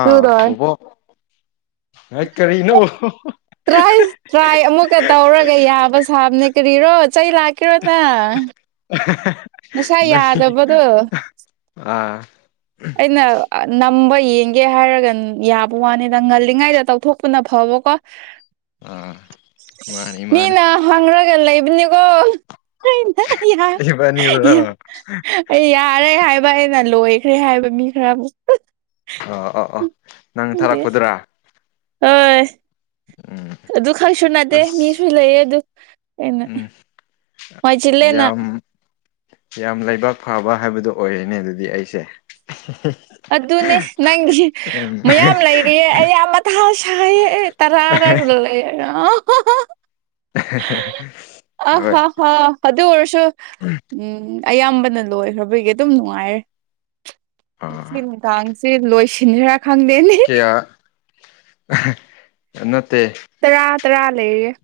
ꯑꯥ ꯁꯨꯔꯣꯏ ꯕꯣꯕꯣꯛ ꯍꯩꯠ ꯀꯔꯤꯅꯣ ꯇꯥꯔꯁ ꯇ꯭ꯔꯥꯏ ꯑꯃꯨꯛꯀ ꯇꯧꯔꯒ ꯌꯥꯕ ꯁꯥꯕꯅꯦ ꯀꯔꯤꯔꯣ ꯆꯩ ꯂꯥꯛꯀꯦꯔꯣ ꯅ ꯉꯁꯥꯏ ꯅꯪꯒꯤ ꯌꯥꯗꯕꯗꯨ ꯑꯥ ꯑꯩꯅ ꯑ ꯅꯞ ꯇꯨꯝꯕ ꯌꯦꯡꯒꯦ ꯍꯥꯏꯔꯒ ꯌꯥꯕ ꯋꯥꯅꯤꯗ ꯉꯜꯂꯤꯉꯩꯗ ꯇꯧꯊꯣꯛꯄꯅ ꯐꯕꯀꯣ ꯑꯥ ꯃꯥꯅꯤ ꯃꯥꯅꯤ ꯃꯤꯅ ꯍꯪꯔꯒ ꯂꯩꯕꯅꯤ [unintelligible] ꯏꯕꯥꯅꯤꯔꯣ ꯑꯣ ꯂꯣꯏꯈ꯭ꯔꯦ ꯍꯥꯏꯕ ꯃꯤ ꯈꯔꯃꯨꯛ ꯍꯥ ꯑ ꯑꯥ ꯑꯥ ꯅꯪ ꯊꯥꯔꯛꯄꯗꯨꯔꯥ ꯑꯣꯏꯁ ꯎꯝ ꯑꯗꯨ ꯈꯛꯁꯨ ꯅꯠꯇꯦ ꯑꯁ ꯃꯤꯁꯨ ꯂꯩꯌꯦ ꯑꯗꯨ ꯑꯩꯅ ꯎꯝ ꯋꯥꯏ ꯆꯤꯜꯂꯦꯅ ꯌꯥꯝ ꯌꯥꯝ ꯂꯩꯕꯥꯛ ꯐꯕ ꯍꯥꯏꯕꯗꯣ ꯑꯣꯏꯔꯦꯅꯦ ꯑꯗꯨꯗꯤ ꯑꯩꯁꯦ ꯑꯗꯨꯅꯦ ꯅꯪꯒꯤ ꯎꯝ ꯃꯌꯥꯝ ꯂꯩꯔꯤꯑꯦ ꯑꯩ ꯌꯥꯝ ꯃꯊꯥ ꯁꯥꯏ ꯑꯦ ꯇꯔꯥ [unintelligible] ꯑꯥ ꯍꯣꯏ ꯍ ꯍ ꯑꯗꯨ ꯑꯣꯏꯔꯁꯨ ꯎꯝ ꯑꯌꯥꯝꯕꯅ ꯂꯣꯏꯈ꯭ꯔꯕꯒꯤ ꯑꯗꯨꯝ ꯅꯨꯡꯉꯥꯏꯔꯦ ꯁꯤ ꯑꯥ ꯅꯨꯡꯗꯥꯡ ꯁꯤ ꯂꯣꯏꯁꯤꯟꯈ꯭ꯔ ꯈꯪꯗꯦꯅꯦ ꯍꯥ ꯑ ꯅꯠꯇꯦ ꯇꯔꯥ ꯇꯔꯥ ꯂꯩꯌꯦ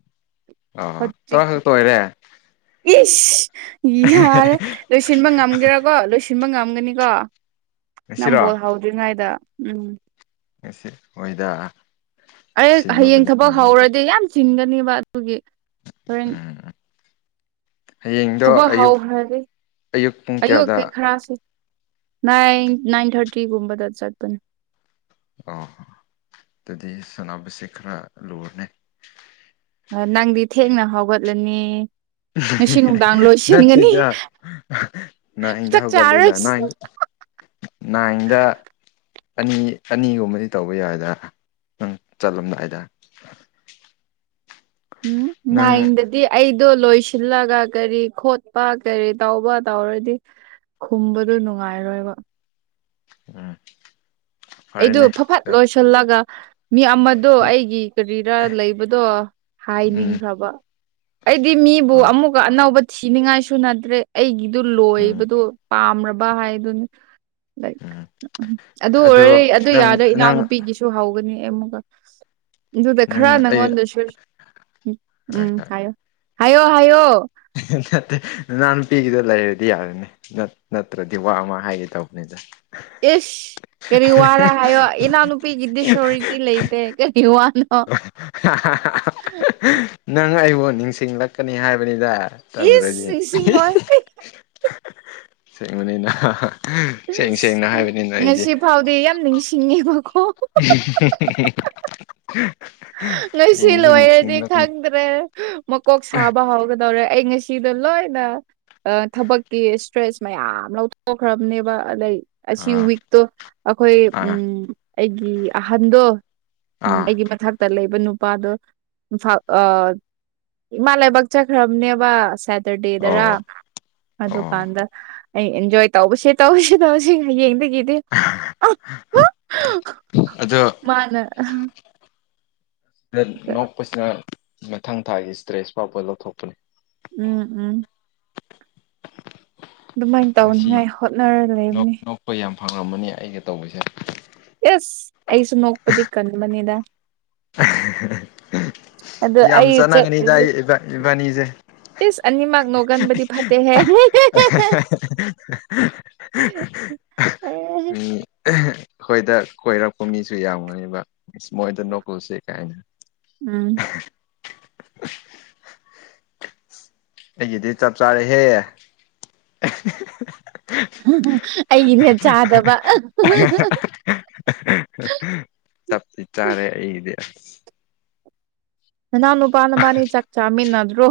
ꯑ ꯇꯔꯥ ꯈꯛꯇ ꯑꯣꯏꯔꯦ ꯏꯁ ꯌꯥꯔꯦ ꯂꯣꯏꯁꯤꯟꯕ ꯉꯝꯒꯦꯔꯀꯣ ꯂꯣꯏꯁꯤꯟꯕ ꯉꯝꯒꯅꯤꯀꯣ ꯅꯪ ꯉꯁꯤꯔꯣ ꯕꯣꯜ ꯍꯥꯎꯗ꯭ꯔꯤꯉꯩꯗ ꯎꯝ ꯉꯁꯤ ꯍꯣꯏꯗ ꯑꯩ ꯍꯌꯦꯡ ꯁꯤꯟꯕꯕꯨꯗꯤ ꯊꯕꯛ ꯉꯝꯅꯤꯗ ꯍꯧꯔꯗꯤ ꯌꯥꯝ ꯆꯤꯟꯒꯅꯤꯕ ꯑꯗꯨꯒꯤ ꯍꯣꯔꯦꯟ ꯎꯝ ꯍꯌꯦꯡꯗꯣ ꯊꯕꯛ ꯑꯌꯨꯛ ꯍꯧꯈ꯭ꯔꯗꯤ ꯑꯌꯨꯛ ꯄꯨꯡ ꯀꯌꯥꯗ ꯑꯌꯨꯛꯀꯤ ꯈꯔꯁꯨ ꯅꯥꯏꯟ ꯅꯥꯏꯟ ꯊꯥꯔꯇꯤꯒꯨꯝꯕꯗ ꯆꯠꯄꯅꯦ ꯑ ꯑꯗꯨꯗꯤ ꯁꯅꯥꯕꯁꯦ ꯈꯔ ꯂꯨꯔꯅꯦ ꯅꯪꯗꯤ ꯊꯦꯡꯅ ꯍꯧꯒꯠꯂꯅꯤ ꯉꯁꯤ ꯅꯨꯡꯗꯥꯡ ꯂꯣꯏꯁꯤꯟꯒꯅꯤ ꯅꯠꯇꯦꯗ ꯅꯥꯏꯟꯗ ꯆꯥꯛ ꯆꯥꯔꯣꯏ ꯍꯧꯒꯠꯂꯦꯗ ꯅꯥꯏꯟꯗ ꯑꯅꯤ ꯑꯅꯤꯒꯨꯝꯕꯗꯤ ꯇꯧꯕ ꯌꯥꯏꯗ ꯅꯪ ꯆꯠꯂꯝꯗꯥꯏꯗ ꯎꯝ ꯅꯪ ꯅꯥꯏꯟꯗꯗꯤ ꯑꯩ ꯑꯗꯨ ꯂꯣꯏꯁꯤꯜꯂꯒ ꯀꯔꯤ ꯈꯣꯠꯄ ꯀꯔꯤ ꯇꯧꯕ ꯇꯧꯔꯗꯤ ꯈꯨꯝꯕꯗꯨ ꯅꯨꯡꯉꯥꯏꯔꯣꯏꯕ ꯎꯝ ꯑꯩꯗꯣ ꯐꯔꯦꯅꯦ ꯐꯠ ꯐꯠ ꯂꯣꯏꯁꯤꯜꯂꯒ ꯃꯤ ꯑꯃꯗꯣ ꯑꯩꯒꯤ ꯀꯔꯤꯔ ꯂꯩꯕꯗꯣ ꯎꯝ ꯍꯥꯏꯅꯤꯡꯗ꯭ꯔꯕ ꯑꯩꯗꯤ ꯃꯤꯕꯨ ꯑꯥ ꯑꯃꯨꯛꯀ ꯑꯅꯧꯕ ꯊꯤꯅꯤꯡꯉꯥꯏꯁꯨ ꯅꯠꯇ꯭ꯔꯦ ꯑꯩꯒꯤꯗꯨ ꯎꯝ ꯂꯣꯏꯕꯗꯨ ꯄꯥꯝꯕ ꯍꯥꯏꯗꯨꯅꯤ ꯎꯝ ꯎꯝ ꯑꯗꯨ ꯑꯗꯣ ꯑꯣꯏꯔꯗꯤ ꯑꯗꯨ ꯅꯪ ꯌꯥꯗ꯭ꯔ ꯅꯪ ꯏꯅꯥꯎꯅꯨꯄꯤꯒꯤꯁꯨ ꯍꯧꯋꯦ ꯑꯃꯨꯛꯀ ꯑꯗꯨꯗ ꯅꯪ ꯈꯔ ꯑꯩ ꯅꯪꯉꯣꯟꯗꯁꯨ ꯍꯣꯏ ꯎꯝ ꯍꯣꯏ ꯍꯥꯏꯌꯣ ꯍꯥꯏꯌꯣ ꯍꯥꯏꯌꯣ ꯅꯠꯇꯦ ꯅꯨꯅꯥꯎ ꯅꯨꯄꯤꯒꯤꯗ ꯂꯩꯔꯗꯤ ꯌꯥꯔꯅꯤ ꯅꯠꯇ꯭ꯔꯗꯤ ꯋꯥ ꯑꯃ ꯍꯥꯏꯒꯦ ꯇꯧꯕꯅꯤꯗ ꯏꯁ ꯀꯔꯤ ꯋꯥꯔ ꯍꯥꯏꯌꯣ ꯏꯅꯥꯎꯅꯨꯄꯤꯒꯤꯗꯤ ꯁꯣꯔꯤꯇꯤ ꯂꯩꯇꯦ ꯀꯔꯤ ꯋꯥꯅꯣ ꯅꯪ ꯑꯩꯕꯨ ꯅꯤꯡꯁꯤꯡꯂꯛꯀꯅꯤ ꯍꯥꯏꯕꯅꯤꯗ ꯏꯁ ꯇꯧꯗ꯭ꯔꯗꯤ ꯅꯤꯡꯁꯤꯡꯉꯣꯏ ꯁꯦꯡꯕꯅꯤꯗ ꯁꯦꯡ ꯁꯦꯡꯅ ꯍꯥꯏꯕꯅꯤꯅ ꯑꯩꯗꯤ ꯉꯁꯤ ꯐꯥꯎꯗꯤ ꯌꯥꯝ ꯅꯤꯡꯁꯤꯡꯉꯦꯕꯀꯣ ꯎꯍꯦꯍꯦ ꯉꯁꯤ ꯂꯣꯏꯔꯗꯤ ꯅꯤꯡꯁꯤꯡꯂꯛꯀꯅꯤ ꯈꯪꯗ꯭ꯔꯦ ꯃꯀꯣꯛ ꯁꯥꯕ ꯍꯧꯒꯗꯧꯔꯦ ꯑꯩ ꯉꯁꯤ ꯁꯤꯗ ꯂꯣꯏꯅ ꯊꯕꯛꯀꯤ ꯁꯇ꯭ꯔꯦꯁ ꯃꯌꯥꯝ ꯂꯧꯊꯣꯛꯈ꯭ꯔꯕꯅꯦꯕ ꯑꯗꯩ ꯑꯁꯤ ꯑꯥ ꯋꯤꯛꯇꯣ ꯑꯩꯈꯣꯏ ꯑꯥ ꯎꯝ ꯑꯩꯒꯤ ꯑꯍꯟꯗꯣ ꯎꯝ ꯑꯥ ꯑꯩꯒꯤ ꯃꯊꯛ ꯂꯩꯕ ꯅꯨꯄꯥꯗꯣ ꯏꯃꯥ ꯂꯩꯥꯏꯕꯛ ꯆꯠꯈ꯭ꯔꯕꯅꯦꯕ ꯁꯠꯇ꯭ꯔꯗꯦꯗꯔ ꯑꯣ ꯑꯣ ꯑꯗꯨꯀꯥꯟꯗ ꯑꯩ ꯑꯦꯟꯖꯣꯏ ꯇꯧꯕꯁꯦ ꯇꯧꯁꯦ ꯇꯧꯔꯁꯦ ꯍꯌꯦꯡꯗꯒꯤ ꯏꯗꯦ ꯑꯗꯣ ꯃꯥꯅ ꯅꯣꯛꯄꯁꯤꯅ ꯃꯊꯪ ꯊꯥꯒꯤ ꯁꯇ꯭ꯔꯦꯁ ꯐꯥꯎꯕ ꯂꯧꯊꯣꯛꯄꯅꯤ ꯎꯝ ꯎꯝ ꯑꯗꯨꯃꯥꯏꯅ ꯇꯧꯅꯤꯉꯥꯏ ꯍꯣꯠꯅꯔ ꯂꯩꯕꯅꯤ ꯐꯪꯉꯝꯃꯅꯤ ꯑꯩꯒ ꯇꯧꯕꯁꯦ ꯏꯁ ꯑꯩꯁꯨ ꯅꯣꯛꯄꯗꯤ ꯀꯟꯕꯅꯤꯗ ꯑꯗꯨ ꯌꯥꯝ ꯑꯩ ꯆꯥꯟꯅꯒꯅꯤꯗ ꯆꯠꯂꯤꯗꯤ ꯑꯩ ꯏꯕꯥꯅꯤꯁꯦ [inaudible] ꯏꯁ ꯑꯅꯤꯃꯛ ꯅꯣꯛꯒꯟꯕꯗꯤ ꯐꯠꯇꯦꯍꯦ ꯎꯝ ꯑꯩꯈꯣꯏꯗ ꯀꯣꯏꯔꯛꯄ ꯃꯤꯁꯨ ꯌꯥꯝꯒꯅꯤꯕꯕ ꯑ ꯃꯣꯏꯗ ꯀꯥꯏꯅ ꯎꯝ ꯑꯩꯒꯤꯗꯤ ꯆꯞ ꯆꯥꯔꯦꯍꯦ ꯎꯝ ꯑꯩꯒꯤꯅꯦꯠ ꯆꯥꯗꯕ ꯆꯞ ꯇꯤ ꯆꯥꯔꯦ ꯑꯩꯗꯤ ꯑꯁ ꯅꯥꯅꯎ ꯅꯨꯄ ꯅꯕꯅꯤ ꯆꯥꯛ ꯆꯃꯤꯟꯅꯗ꯭ꯔꯣ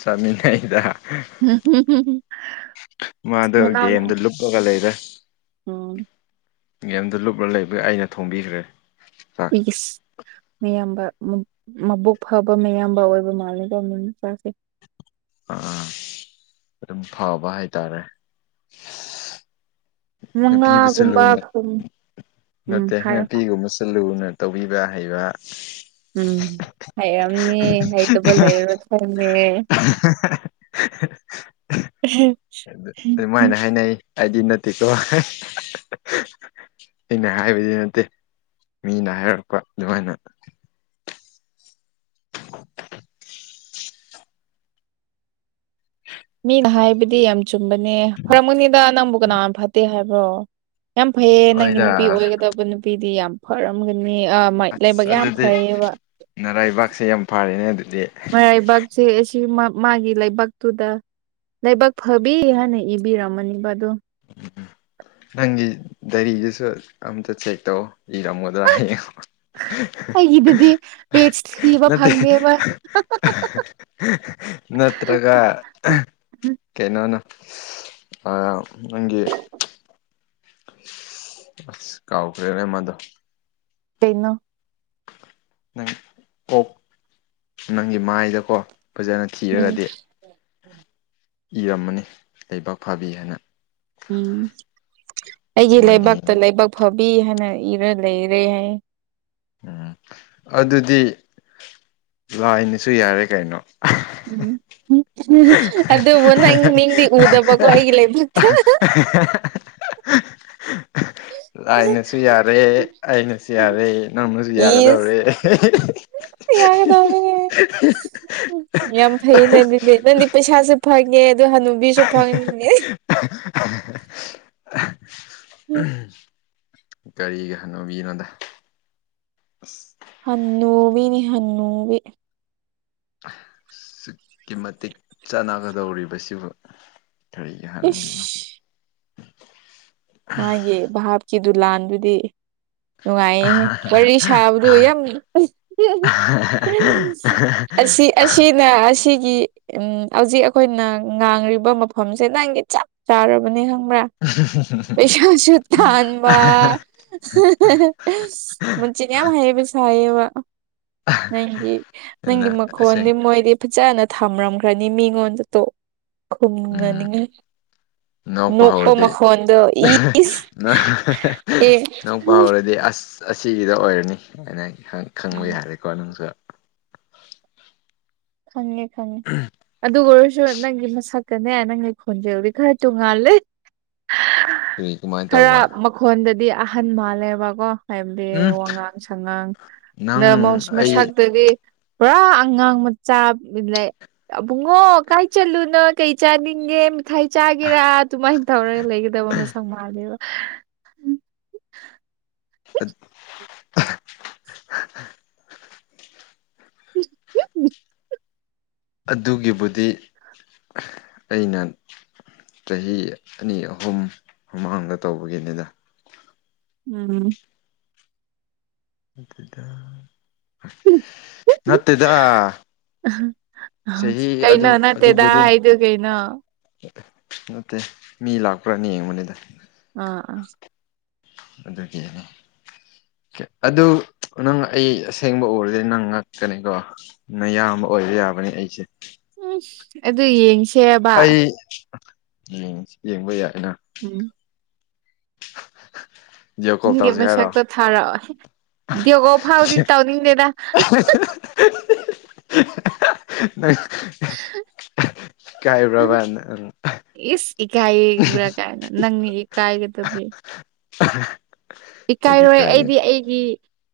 ꯆꯃꯤꯅꯅꯩꯗ ꯍꯝ ꯍꯝ ꯃꯥꯗꯣ ꯒꯦꯝꯗ ꯂꯨꯞꯄꯒ ꯂꯩꯔꯦ ꯎꯝ ꯒꯦꯝꯗ ꯂꯨꯞꯂꯒ ꯂꯩꯕ ꯑꯩꯅ ꯊꯣꯡꯕꯤꯈ꯭ꯔꯦ ꯆꯥꯛ ꯏꯁ ꯃꯌꯥꯝꯕ ꯃꯕꯨꯛ ꯐꯕ ꯃꯌꯥꯝꯕ ꯑꯣꯏꯕ ꯃꯥꯜꯂꯦ ꯃꯤ ꯃꯆꯥꯁꯦ ꯑꯥ ꯑꯗꯨꯝ ꯐꯕ ꯍꯥꯏꯇꯥꯔꯦ ꯅꯨꯄꯤꯕꯨꯁꯨ ꯃꯉꯥꯒꯨꯝꯕ ꯂꯨꯅ ꯈꯨꯝ ꯎꯝ ꯅꯠꯇꯦ ꯍꯥꯏꯌꯣ ꯅꯨꯄꯤꯒꯨꯝꯕꯁꯨ ꯂꯨꯅ ꯇꯧꯕꯤꯕ ꯍꯩꯕ ꯎꯝ ꯍꯥꯏꯌꯦ ꯎꯗꯨꯅꯦ ꯍꯩꯇꯄ ꯂꯩꯔꯣꯢ ꯈꯪꯉꯦ ꯑꯍꯥ ꯑꯗꯨ ꯑꯗꯨꯃꯥꯏꯅ ꯍꯥꯏꯅꯩ ꯑꯩꯗꯤ ꯅꯠꯇꯦꯀꯣ ꯑꯩꯅ ꯍꯥꯏꯕꯗꯤ ꯅꯠꯇꯦ ꯃꯤꯅ ꯍꯥꯏꯔꯛꯄ ꯑꯗꯨꯃꯥꯏꯅ [unintelligible] ꯃꯤꯅ ꯍꯥꯏꯕꯗꯤ ꯌꯥꯝ ꯆꯨꯝꯕꯅꯦ ꯐꯔꯝꯒꯅꯤꯗ ꯅꯪꯕꯨ ꯀꯅꯥꯅ ꯐꯠꯇꯦ ꯍꯥꯏꯕ꯭ꯔꯣ ꯌꯥꯝ ꯐꯩꯌꯦ ꯅꯪꯒꯤ ꯍꯣꯏꯗ ꯅꯨꯄꯤ ꯑꯣꯏꯒꯗꯕ ꯅꯨꯄꯤꯗꯤ ꯌꯥꯝ ꯐꯔꯝꯒꯅꯤ ꯃꯤ ꯑ ꯂꯥꯏꯕꯛ ꯑꯁ ꯌꯥꯝ ꯑꯗꯨꯗꯤ ꯐꯩꯌꯦꯕ ꯅꯔꯥꯏꯕꯥꯛꯁꯦ ꯌꯥꯝ ꯐꯔꯦꯅꯦ ꯑꯗꯨꯗꯤ ꯕꯥꯢꯕꯛ ꯁꯦ ꯑꯁꯤ ꯃꯛ ꯃꯥꯒꯤ ꯂꯥꯢꯕꯛꯇꯨꯗ ꯂꯥꯏꯕꯛ ꯐꯕꯤ ꯍꯥꯏꯅ ꯏꯕꯤꯔꯝꯃꯅꯤꯕ ꯑꯗꯨꯝ ꯎꯝ ꯅꯪꯒꯤ ꯗꯥꯏꯔꯤꯗꯨꯁꯨ ꯑꯝꯇ ꯆꯦꯛ ꯇꯧ ꯏꯔꯝꯒꯗ꯭ꯔꯥ ꯍꯌꯦꯡ ꯑꯩꯒꯤꯗꯨꯗꯤ ꯄꯦꯖ ꯊꯤꯕ ꯅꯠꯇꯦ ꯐꯪꯗꯦꯕ ꯅꯠꯇ꯭ꯔꯒ ꯀꯩꯅꯣꯅ ꯑ ꯅꯪꯒꯤ ꯑꯁ ꯀꯥꯎꯈ꯭ꯔꯦꯅꯦ ꯑꯃꯗꯣ ꯀꯩꯅꯣ ꯅꯪ ꯑꯣꯛ ꯅꯪꯒꯤ ꯃꯥꯏꯗꯀꯣ ꯐꯖꯅ ꯎꯝ ꯊꯤꯔꯒꯗꯤ [unintelligible] ꯏꯔꯝꯃꯅꯤ ꯂꯩꯕꯥꯛ ꯐꯕꯤ ꯍꯥꯏꯅ ꯎꯝ ꯑꯩꯒꯤ ꯃꯨꯟꯅ ꯂꯩꯕꯛꯇ ꯌꯦꯡꯉꯨ ꯂꯩꯕꯛ ꯐ ꯕꯤ ꯍꯥꯢꯅ ꯢꯔ ꯂꯩꯔꯦ ꯍꯥꯏꯌꯦ ꯎꯝ ꯑꯗꯨꯗꯤ ꯂꯥꯏꯅꯁꯨ ꯌꯥꯔꯦ ꯀꯩꯅꯣ ꯎꯝ ꯎꯝ ꯑꯗꯨꯕꯨ ꯅꯪꯒꯤ ꯃꯤꯡꯗꯤ ꯎꯗꯕꯀꯣ ꯑꯩꯒꯤ ꯂꯥꯢꯕꯛꯇ ꯂꯥꯏꯅꯁꯨ ꯌꯥꯔꯦ ꯑꯩꯅꯁꯨ ꯌꯥꯔꯦ ꯅꯪꯅꯁꯨ ꯏꯁ ꯌꯥꯒꯗꯧꯔꯦ ꯌꯥꯒꯗꯧꯔꯦ [unintelligible] ꯌꯥꯝ ꯐꯩꯌꯦꯅꯦ ꯗꯨꯗꯤ ꯅꯪꯗꯤ ꯄꯩꯁꯥꯁꯨ ꯐꯪꯉꯦ ꯑꯗꯨ ꯍꯅꯨ ꯕꯤꯁꯨ ꯐꯪꯉꯦ [unintelligible] ꯀꯔꯤꯒꯤ ꯍꯅꯨꯕꯤꯅꯣꯗ ꯑꯁ ꯍꯟꯅꯨꯕꯤꯅꯦ ꯍꯟꯅꯨꯕꯤ ꯑꯁꯨꯛꯀꯤ ꯃꯇꯤꯛ ꯆꯥꯟꯅꯒꯗꯧꯔꯤꯕꯁꯤꯕꯨ ꯀꯔꯤꯒꯤ ꯍꯅꯨꯕꯤꯅꯣ ꯏꯁ ꯃꯥꯒꯤ ꯚꯥꯞꯀꯤꯗꯨ ꯂꯥꯟꯗꯨꯗꯤ ꯅꯨꯡꯉꯥꯏꯍꯦ ꯋꯥꯔꯤ ꯁꯥꯕꯗꯨ ꯌꯥꯝ ꯑꯁꯤ ꯑꯁꯤꯅ ꯑꯁꯤꯒꯤ ꯎꯝ ꯍꯧꯖꯤꯛ ꯑꯩꯈꯣꯏꯅ ꯉꯥꯡꯂꯤꯕ ꯃꯐꯝꯁꯦ ꯅꯪꯒꯤ ꯆꯞ ꯆꯥꯔꯕꯅꯦ ꯍꯪ [unintelligible] ꯄꯩꯁꯥꯁꯨ ꯇꯥꯟꯕ ꯃꯆꯤꯟ ꯌꯝ ꯍꯩꯕ ꯁꯥꯏꯌꯦ ꯕ ꯅꯪꯒꯤ ꯅꯪꯒꯤ ꯃꯈꯣꯟꯗꯤ ꯑꯁꯦꯡ ꯃꯣꯏꯗꯤ ꯐꯖꯅ ꯊꯝꯔꯝꯈ꯭ꯔꯅꯤ ꯃꯤꯉꯣꯟꯗ ꯇꯣ ꯎꯝ ꯈꯨꯝꯅꯅꯤꯡꯉꯥꯢ ꯅꯣꯛꯄ ꯍꯧꯔꯗꯤ ꯃꯈꯣꯟꯗꯣ ꯏꯑꯦ ꯅꯣꯛꯄ ꯍꯧꯔꯗꯤ ꯑꯁ ꯑꯁꯤꯒꯤꯗ ꯑꯣꯏꯔꯅꯤ [unintelligible] ꯈꯪ ꯈꯪꯕ ꯌꯥꯔꯦꯀꯣ ꯅꯪꯁꯨ ꯈꯪꯉꯦ ꯈꯪꯉꯦ ꯑꯗꯨ ꯒꯣꯏꯔꯁꯨ ꯅꯪꯒꯤ ꯃꯁꯛ ꯒꯅꯦ ꯅꯪꯒꯤ ꯈꯣꯟꯖꯦꯜꯗꯤ ꯈꯔ ꯇꯣꯡꯉꯥꯜꯂꯦ ꯑꯗꯨꯒꯤ ꯀꯃꯥꯏꯅ ꯈꯔ ꯇꯧꯕ ꯃꯈꯣꯟꯗꯗꯤ ꯑꯍꯟ ꯃꯥꯜꯂꯦꯕꯀꯣ ꯍꯥꯏꯕꯗꯤ ꯎꯝ ꯋꯥꯉꯥꯡ ꯁꯉꯥꯡ ꯅ ꯅꯪ ꯃꯣꯁ ꯑꯩ ꯃꯁꯛꯇꯗꯤ ꯄꯨꯔꯥ ꯑꯉꯥꯡ ꯃ ꯆꯥ ꯂꯩ ꯑꯕꯨꯡꯉꯣ ꯀꯥꯏ ꯆꯜꯂꯨꯅꯣ ꯀꯩ ꯆꯥꯅꯤꯡꯒꯦ ꯃꯤ ꯊꯥꯏ ꯆꯥꯒꯦꯔꯥ ꯑꯗꯨꯃꯥꯏ ꯇꯧꯔꯒ ꯂꯩꯒꯗꯕ ꯃꯁꯛ ꯃꯥꯜꯂꯦꯕ ꯑ [unintelligible] ꯑꯗꯨꯒꯤꯕꯨꯗꯤ ꯑꯩꯅ ꯆꯍꯤ ꯑꯅꯤ ꯑꯍꯨꯝ ꯃꯃꯥꯡꯗ ꯇꯧꯕꯒꯤꯅꯤꯗꯥ ꯎꯝ ꯅꯠꯇꯦꯗꯥ ꯑꯍ ꯑꯍ ꯀꯩꯅꯣ ꯅꯠꯇꯦꯗꯥ ꯑꯗꯨꯕꯨꯗꯤ ꯍꯥꯏꯗꯨ ꯀꯩꯅꯣ ꯅꯠꯇꯦ ꯃꯤ ꯂꯥꯛꯄ꯭ꯔꯥꯅ ꯌꯦꯡꯕꯅꯤꯗꯥ ꯑꯥ ꯑꯥ ꯑꯗꯨꯒꯤꯅꯤ ꯑꯗꯨ ꯅꯪ ꯑꯩ ꯑꯁꯦꯡꯕ ꯎꯔꯗꯤ ꯅꯪ ꯉꯛꯀꯅꯤꯀꯣ ꯅꯌꯥꯝꯕ ꯑꯣꯏꯕ ꯌꯥꯕꯅꯤ ꯑꯩꯁꯦ ꯎꯝ ꯑꯗꯨ ꯌꯦꯡꯁꯤ ꯑꯩ ꯌꯦꯡ ꯌꯦꯡꯕ ꯌꯥꯏꯅ ꯎꯝ ꯚꯤꯗꯤꯑꯣ ꯀꯣꯜ ꯅꯪꯒꯤ ꯇꯧꯁꯦ ꯍꯥꯏꯔꯣ ꯃꯁꯛꯇꯣ ꯊꯥꯔꯛꯑꯣ ꯗꯦꯒꯣ ꯐꯥꯎꯗꯤ ꯇꯧꯅꯤꯡꯗꯦꯗꯥ ꯍ ꯍ ꯍ ꯅꯪ ꯍ ꯏꯀꯥꯏꯕ꯭ꯔꯕ ꯅꯪ ꯏꯀꯥꯏꯕ꯭ꯔ ꯀꯥꯏꯅ ꯅꯪꯅꯤ ꯏꯀꯥꯏꯒꯗꯕꯗꯤ ꯑꯍ ꯏꯀꯥꯏꯔꯣꯏ ꯑꯩꯗꯤ ꯑꯩꯒꯤ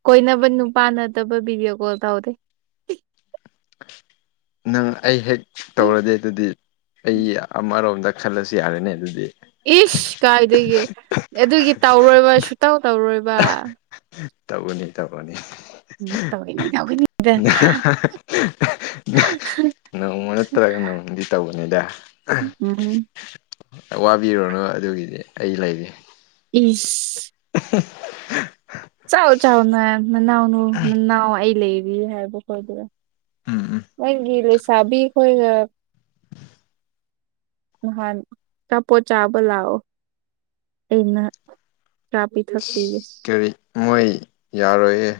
ꯀꯣꯏꯅꯕ ꯅꯨꯄꯥꯥ ꯅꯠꯇꯕ ꯚꯤꯗꯤꯑꯣ ꯀꯣꯜ ꯇꯧꯗꯦ ꯅꯪ ꯑꯩ ꯍꯦꯛ ꯇꯧꯔꯗꯤ ꯑꯗꯨꯗꯤ ꯑꯩ ꯑꯃꯔꯣꯝꯗ ꯈꯜꯂꯁꯨ ꯌꯥꯔꯦꯅꯦ ꯑꯗꯨꯗꯤ ꯏꯁ ꯀꯥꯏꯗꯒꯤ ꯑꯗꯨꯒꯤ ꯇꯧꯔꯣꯏꯕ ꯁꯨꯇꯧ ꯇꯧꯔꯣꯏꯕꯥ ꯇꯧꯒꯅꯤ ꯇꯧꯒꯅꯤ ꯇꯧꯒꯅꯤ ꯇꯧꯒꯅꯤ ꯅꯍ ꯍ ꯍ ꯍ ꯅꯪ ꯍ ꯅꯣꯡꯃ ꯅꯠꯇ꯭ꯔꯒ ꯅꯣꯡꯃꯗꯤ ꯇꯧꯒꯅꯤꯗꯥ ꯎꯝ ꯋꯥꯕꯤꯔꯨꯔꯅꯨ ꯑꯗꯨꯒꯤꯗꯤ ꯑꯩ ꯂꯩꯔꯤ ꯏꯁ ꯎꯝ ꯆꯥꯎ ꯆꯥꯎ ꯃꯌꯥꯝ ꯅꯥꯎꯅ ꯅꯅꯥꯎ ꯑꯩ ꯂꯩꯔꯤ ꯍꯥꯏꯕ ꯈꯣꯏꯗꯔ ꯎꯝ ꯎꯝ ꯅꯪꯒꯤ ꯂꯩꯁꯥꯕꯤ ꯈꯣꯏꯒ ꯉꯍꯥꯟ ꯑꯆꯥꯄꯣꯠ ꯆꯥꯕ ꯂꯥꯛꯑꯣ ꯑꯩꯅ ꯆꯥ ꯄꯤꯊꯛ ꯑꯁ ꯀꯔꯤ ꯃꯣꯏ ꯌꯥꯔꯣꯏꯍꯦ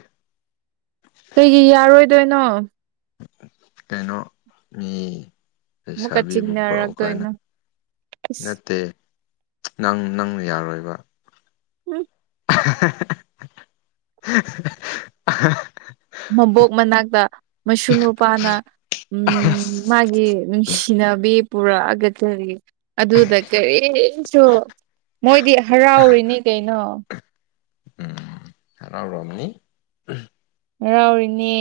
ꯀꯩꯒꯤ ꯌꯥꯔꯣꯏꯗꯣꯏꯅꯣ ꯀꯩꯅꯣ ꯃꯤ ꯑꯃꯨꯛꯀ ꯂꯩꯁꯥꯕꯤꯕꯨ ꯄꯨꯔꯛꯎ ꯀꯥꯏꯅ ꯆꯤꯡꯅꯔꯛꯇꯣꯏꯅꯣ ꯏꯁ ꯅꯠꯇꯦ ꯅꯪ ꯅꯪꯅ ꯌꯥꯔꯣꯏꯕ ꯎꯝ ꯍꯦ ꯍꯦ ꯍꯦ ꯍꯦ ꯑꯍꯦ ꯍꯦ ꯃꯕꯣꯛ ꯃꯅꯥꯛꯇ ꯃꯁꯨ ꯅꯨꯄꯥꯅ ꯎꯝ ꯃꯥꯒꯤ ꯅꯨꯡꯁꯤꯅꯕꯤ ꯄꯨꯔꯛꯑꯒ ꯀꯔꯤ ꯑꯗꯨꯗ ꯀꯔꯤ ꯁꯨ ꯃꯣꯏꯗꯤ ꯍꯔꯥꯎꯔꯤꯅꯤ ꯀꯩꯅꯣ ꯎꯝ ꯍꯔꯥꯎ ꯔꯝꯅꯤ ꯍꯔꯥꯎꯔꯤꯅꯦ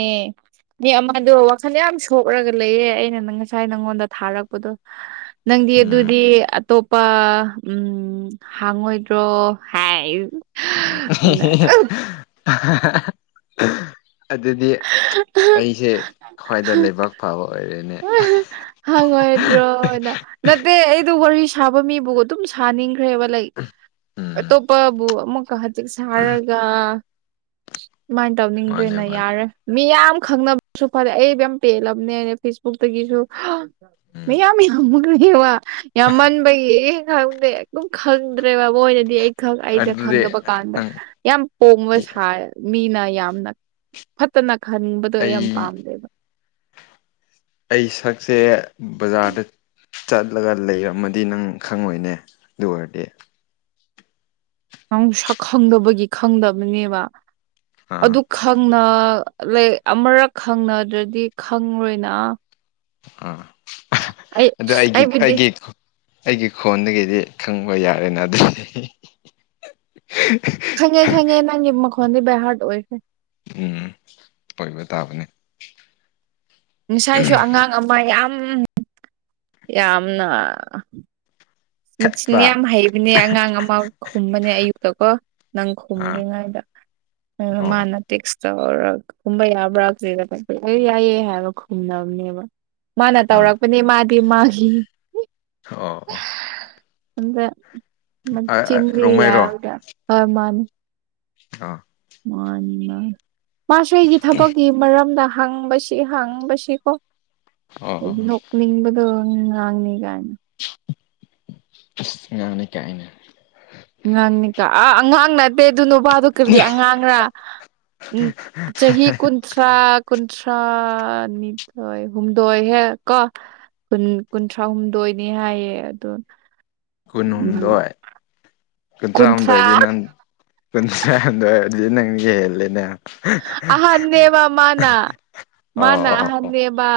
ꯒꯤ ꯑꯃꯗꯣ ꯋꯥꯈꯜꯗꯣ ꯌꯥꯝ ꯁꯣꯛꯂꯒ ꯂꯩꯌꯦ ꯑꯩꯅ ꯅꯪ ꯉꯁꯥꯏ ꯅꯪꯉꯣꯟꯗ ꯊꯥꯔꯛꯄꯗꯣ ꯅꯪ ꯗꯤ ꯎꯝ ꯑꯗꯨꯗꯤ ꯑꯇꯣꯞꯄ ꯎꯝ ꯍꯥꯡꯉꯣꯏꯗ꯭ꯔꯣ ꯍꯥꯏ [unintelligible] [unintelligible] ꯑꯗꯨꯗꯤ ꯑꯩꯁꯦ ꯈ꯭ꯋꯥꯏꯗ ꯂꯥꯏꯕꯛ ꯐꯕ ꯑꯣꯏꯔꯦꯅꯦ ꯍꯪꯉꯣꯏꯗ꯭ꯔꯣꯅ ꯅꯠꯇꯦ ꯑꯩꯗꯣ ꯋꯥꯔꯤ ꯁꯥꯕ ꯃꯤꯕꯨ ꯑꯗꯨꯝ ꯁꯥꯅꯤꯡꯈ꯭ꯔꯦꯕ ꯂꯩ ꯎꯝ ꯑꯇꯣꯞꯄꯕꯨ ꯑꯃꯨꯛꯀ ꯍꯖꯤꯛ ꯁꯥꯔꯒ ꯃꯥꯏ ꯃꯥꯅꯦ ꯇꯧꯅꯤꯡꯗ꯭ꯔꯦꯅ ꯃꯥꯅꯦ ꯌꯥꯔꯦ ꯃꯤꯌꯥꯝ ꯈꯪꯅꯕꯁꯨ ꯐꯔꯦ ꯑꯩ ꯌꯥꯝ ꯄꯦꯜꯂꯕꯅꯦ ꯐꯦꯁꯕꯨꯛꯇꯒꯤꯁꯨ ꯎꯝ ꯃꯤ ꯌꯥꯝ ꯌꯥꯝꯃꯛꯈꯦꯕ ꯌꯥꯝꯃꯟꯕꯒꯤ ꯈꯪꯗꯦ ꯒꯨꯝ ꯈꯪꯗ꯭ꯔꯦꯕ ꯃꯣꯏꯅꯗꯤ ꯑꯩ ꯈꯛ ꯑꯩꯗ ꯑꯗꯨꯗꯤ ꯈꯪꯗꯕ ꯀꯥꯟꯗ ꯅꯪ ꯌꯥꯝ ꯄꯣꯝꯕ ꯁꯥ ꯃꯤꯅ ꯌꯥꯝꯅ ꯐꯠꯇꯅ ꯈꯟꯕꯗꯣ ꯑꯩ ꯌꯥꯝ ꯄꯥꯝꯗꯦꯕ ꯑꯩ ꯁꯛꯁꯦ ꯕꯖꯥꯔꯗ ꯆꯠꯂꯒ ꯂꯩꯔꯝꯃꯗꯤ ꯅꯪ ꯈꯪꯉꯣꯏꯅꯦ ꯗꯨ ꯑꯣꯏꯔꯗꯤ ꯅꯪ ꯁꯛ ꯈꯪꯗꯕꯒꯤ ꯈꯪꯗꯕꯅꯦꯕ ꯑꯥ ꯅꯥ ꯂꯥꯏꯛ ꯑꯃꯔꯛ ꯈꯪꯅꯗ꯭ꯔꯗꯤ ꯈꯪꯔꯣꯏꯅ ꯑꯥ ꯑꯩ ꯑꯗꯨ ꯑꯩꯒꯤ ꯑꯩꯕꯨꯗꯤ ꯑꯩꯒꯤ ꯑꯩꯒꯤ ꯈꯣꯟꯗꯒꯤꯗꯤ ꯈꯪꯕ ꯌꯥꯔꯦꯅ ꯑꯗꯨꯗꯤ ꯈꯪꯉꯦ ꯈꯪꯉꯦ ꯅꯪꯒꯤ ꯃꯈꯣꯟꯗꯤ ꯕꯥꯢꯍꯥꯔꯠ ꯑꯣꯏꯈ꯭ꯔꯦ ꯎꯝ ꯑꯣꯏꯕ ꯇꯥꯕꯅꯦ ꯉꯁꯥꯏꯁꯨ ꯑꯉꯥꯡ ꯑꯃ ꯌꯥꯝ ꯌꯥꯝꯅ ꯃꯆꯤꯟ ꯈꯠꯄ ꯌꯥꯝ ꯍꯩꯕꯅꯦ ꯑꯉꯥꯡ ꯑꯃ ꯈꯨꯝꯕꯅꯦ ꯑꯌꯨꯛꯇꯀꯣ ꯅꯪ ꯑꯥ ꯈꯨꯝꯗ꯭ꯔꯤꯉꯩꯗ ꯑ ꯑꯣ ꯃꯥꯅ ꯇꯦꯛꯁ ꯆꯥꯎꯔ ꯈꯨꯝꯕ ꯌꯥꯕ꯭ꯔꯥ [unintelligible] ꯑꯩ ꯌꯥꯏꯌꯦ ꯍꯥꯏꯕ ꯈꯨꯝꯗꯕꯅꯦꯕ ꯃꯥꯅ ꯑꯥ ꯇꯧꯔꯛꯄꯅꯦ ꯃꯥꯗꯤ ꯃꯥꯒꯤ ꯑꯣ ꯑꯣ ꯑꯗ ꯃꯆꯤꯟꯗꯤ ꯔꯣꯡꯃꯩꯔꯣ ꯌꯥꯕ꯭ꯔ ꯑ ꯃꯥꯟꯅꯦ ꯑꯥ ꯃꯥꯅꯤ ꯃꯥ ꯃꯥꯁꯨ ꯑꯩꯒꯤ ꯊꯕꯛꯀꯤ ꯃꯔꯝꯗ ꯍꯪꯕꯁꯤ ꯍꯪꯕꯁꯤꯀꯣ ꯑꯣ ꯑꯣ ꯑꯗꯨ ꯅꯣꯛꯅꯤꯡꯕꯗꯣ ꯉꯥꯡꯅꯤ ꯀꯥꯏꯅ ꯑꯉꯥꯡꯅꯤ ꯀꯥꯏꯅ ꯉꯥꯡꯅꯤꯀꯥ ꯑꯥ ꯑꯉꯥꯡ ꯅꯠꯇꯦ ꯑꯗꯨ ꯅꯨꯄꯥꯗꯨ ꯀꯔꯤ ꯑꯉꯥꯡꯔꯥ ꯎꯝ ꯆꯍꯤ ꯆꯍꯤ ꯀꯨꯟꯊ꯭ꯔꯥ ꯀꯨꯟꯊ꯭ꯔꯥ ꯊ꯭ꯔꯥ ꯅꯤꯊꯣꯏ ꯍꯨꯝꯗꯣꯏ ꯍꯦꯛ ꯀꯣ ꯀꯨꯟ ꯀꯨꯟꯊ꯭ꯔꯥꯍꯨꯝꯗꯣꯏꯅꯤ ꯍꯥꯏꯌꯦ ꯑꯗꯣ ꯎꯝ ꯀꯨꯟꯍꯨꯝꯗꯣꯏ ꯀꯨꯟꯊ꯭ꯔꯥ ꯀꯨꯟꯊ꯭ꯔꯥꯍꯨꯝꯗꯣꯏꯗꯤ ꯅꯪ ꯀꯨꯟꯊ꯭ꯔꯥꯍꯨꯝꯗꯣꯏꯗꯤ ꯅꯪ ꯍꯦꯜꯂꯦꯅꯦ ꯑꯍꯟꯅꯦꯕ ꯃꯥꯅ ꯑꯣ ꯃꯥꯅ ꯑꯣ ꯑꯍꯟꯅꯦꯕ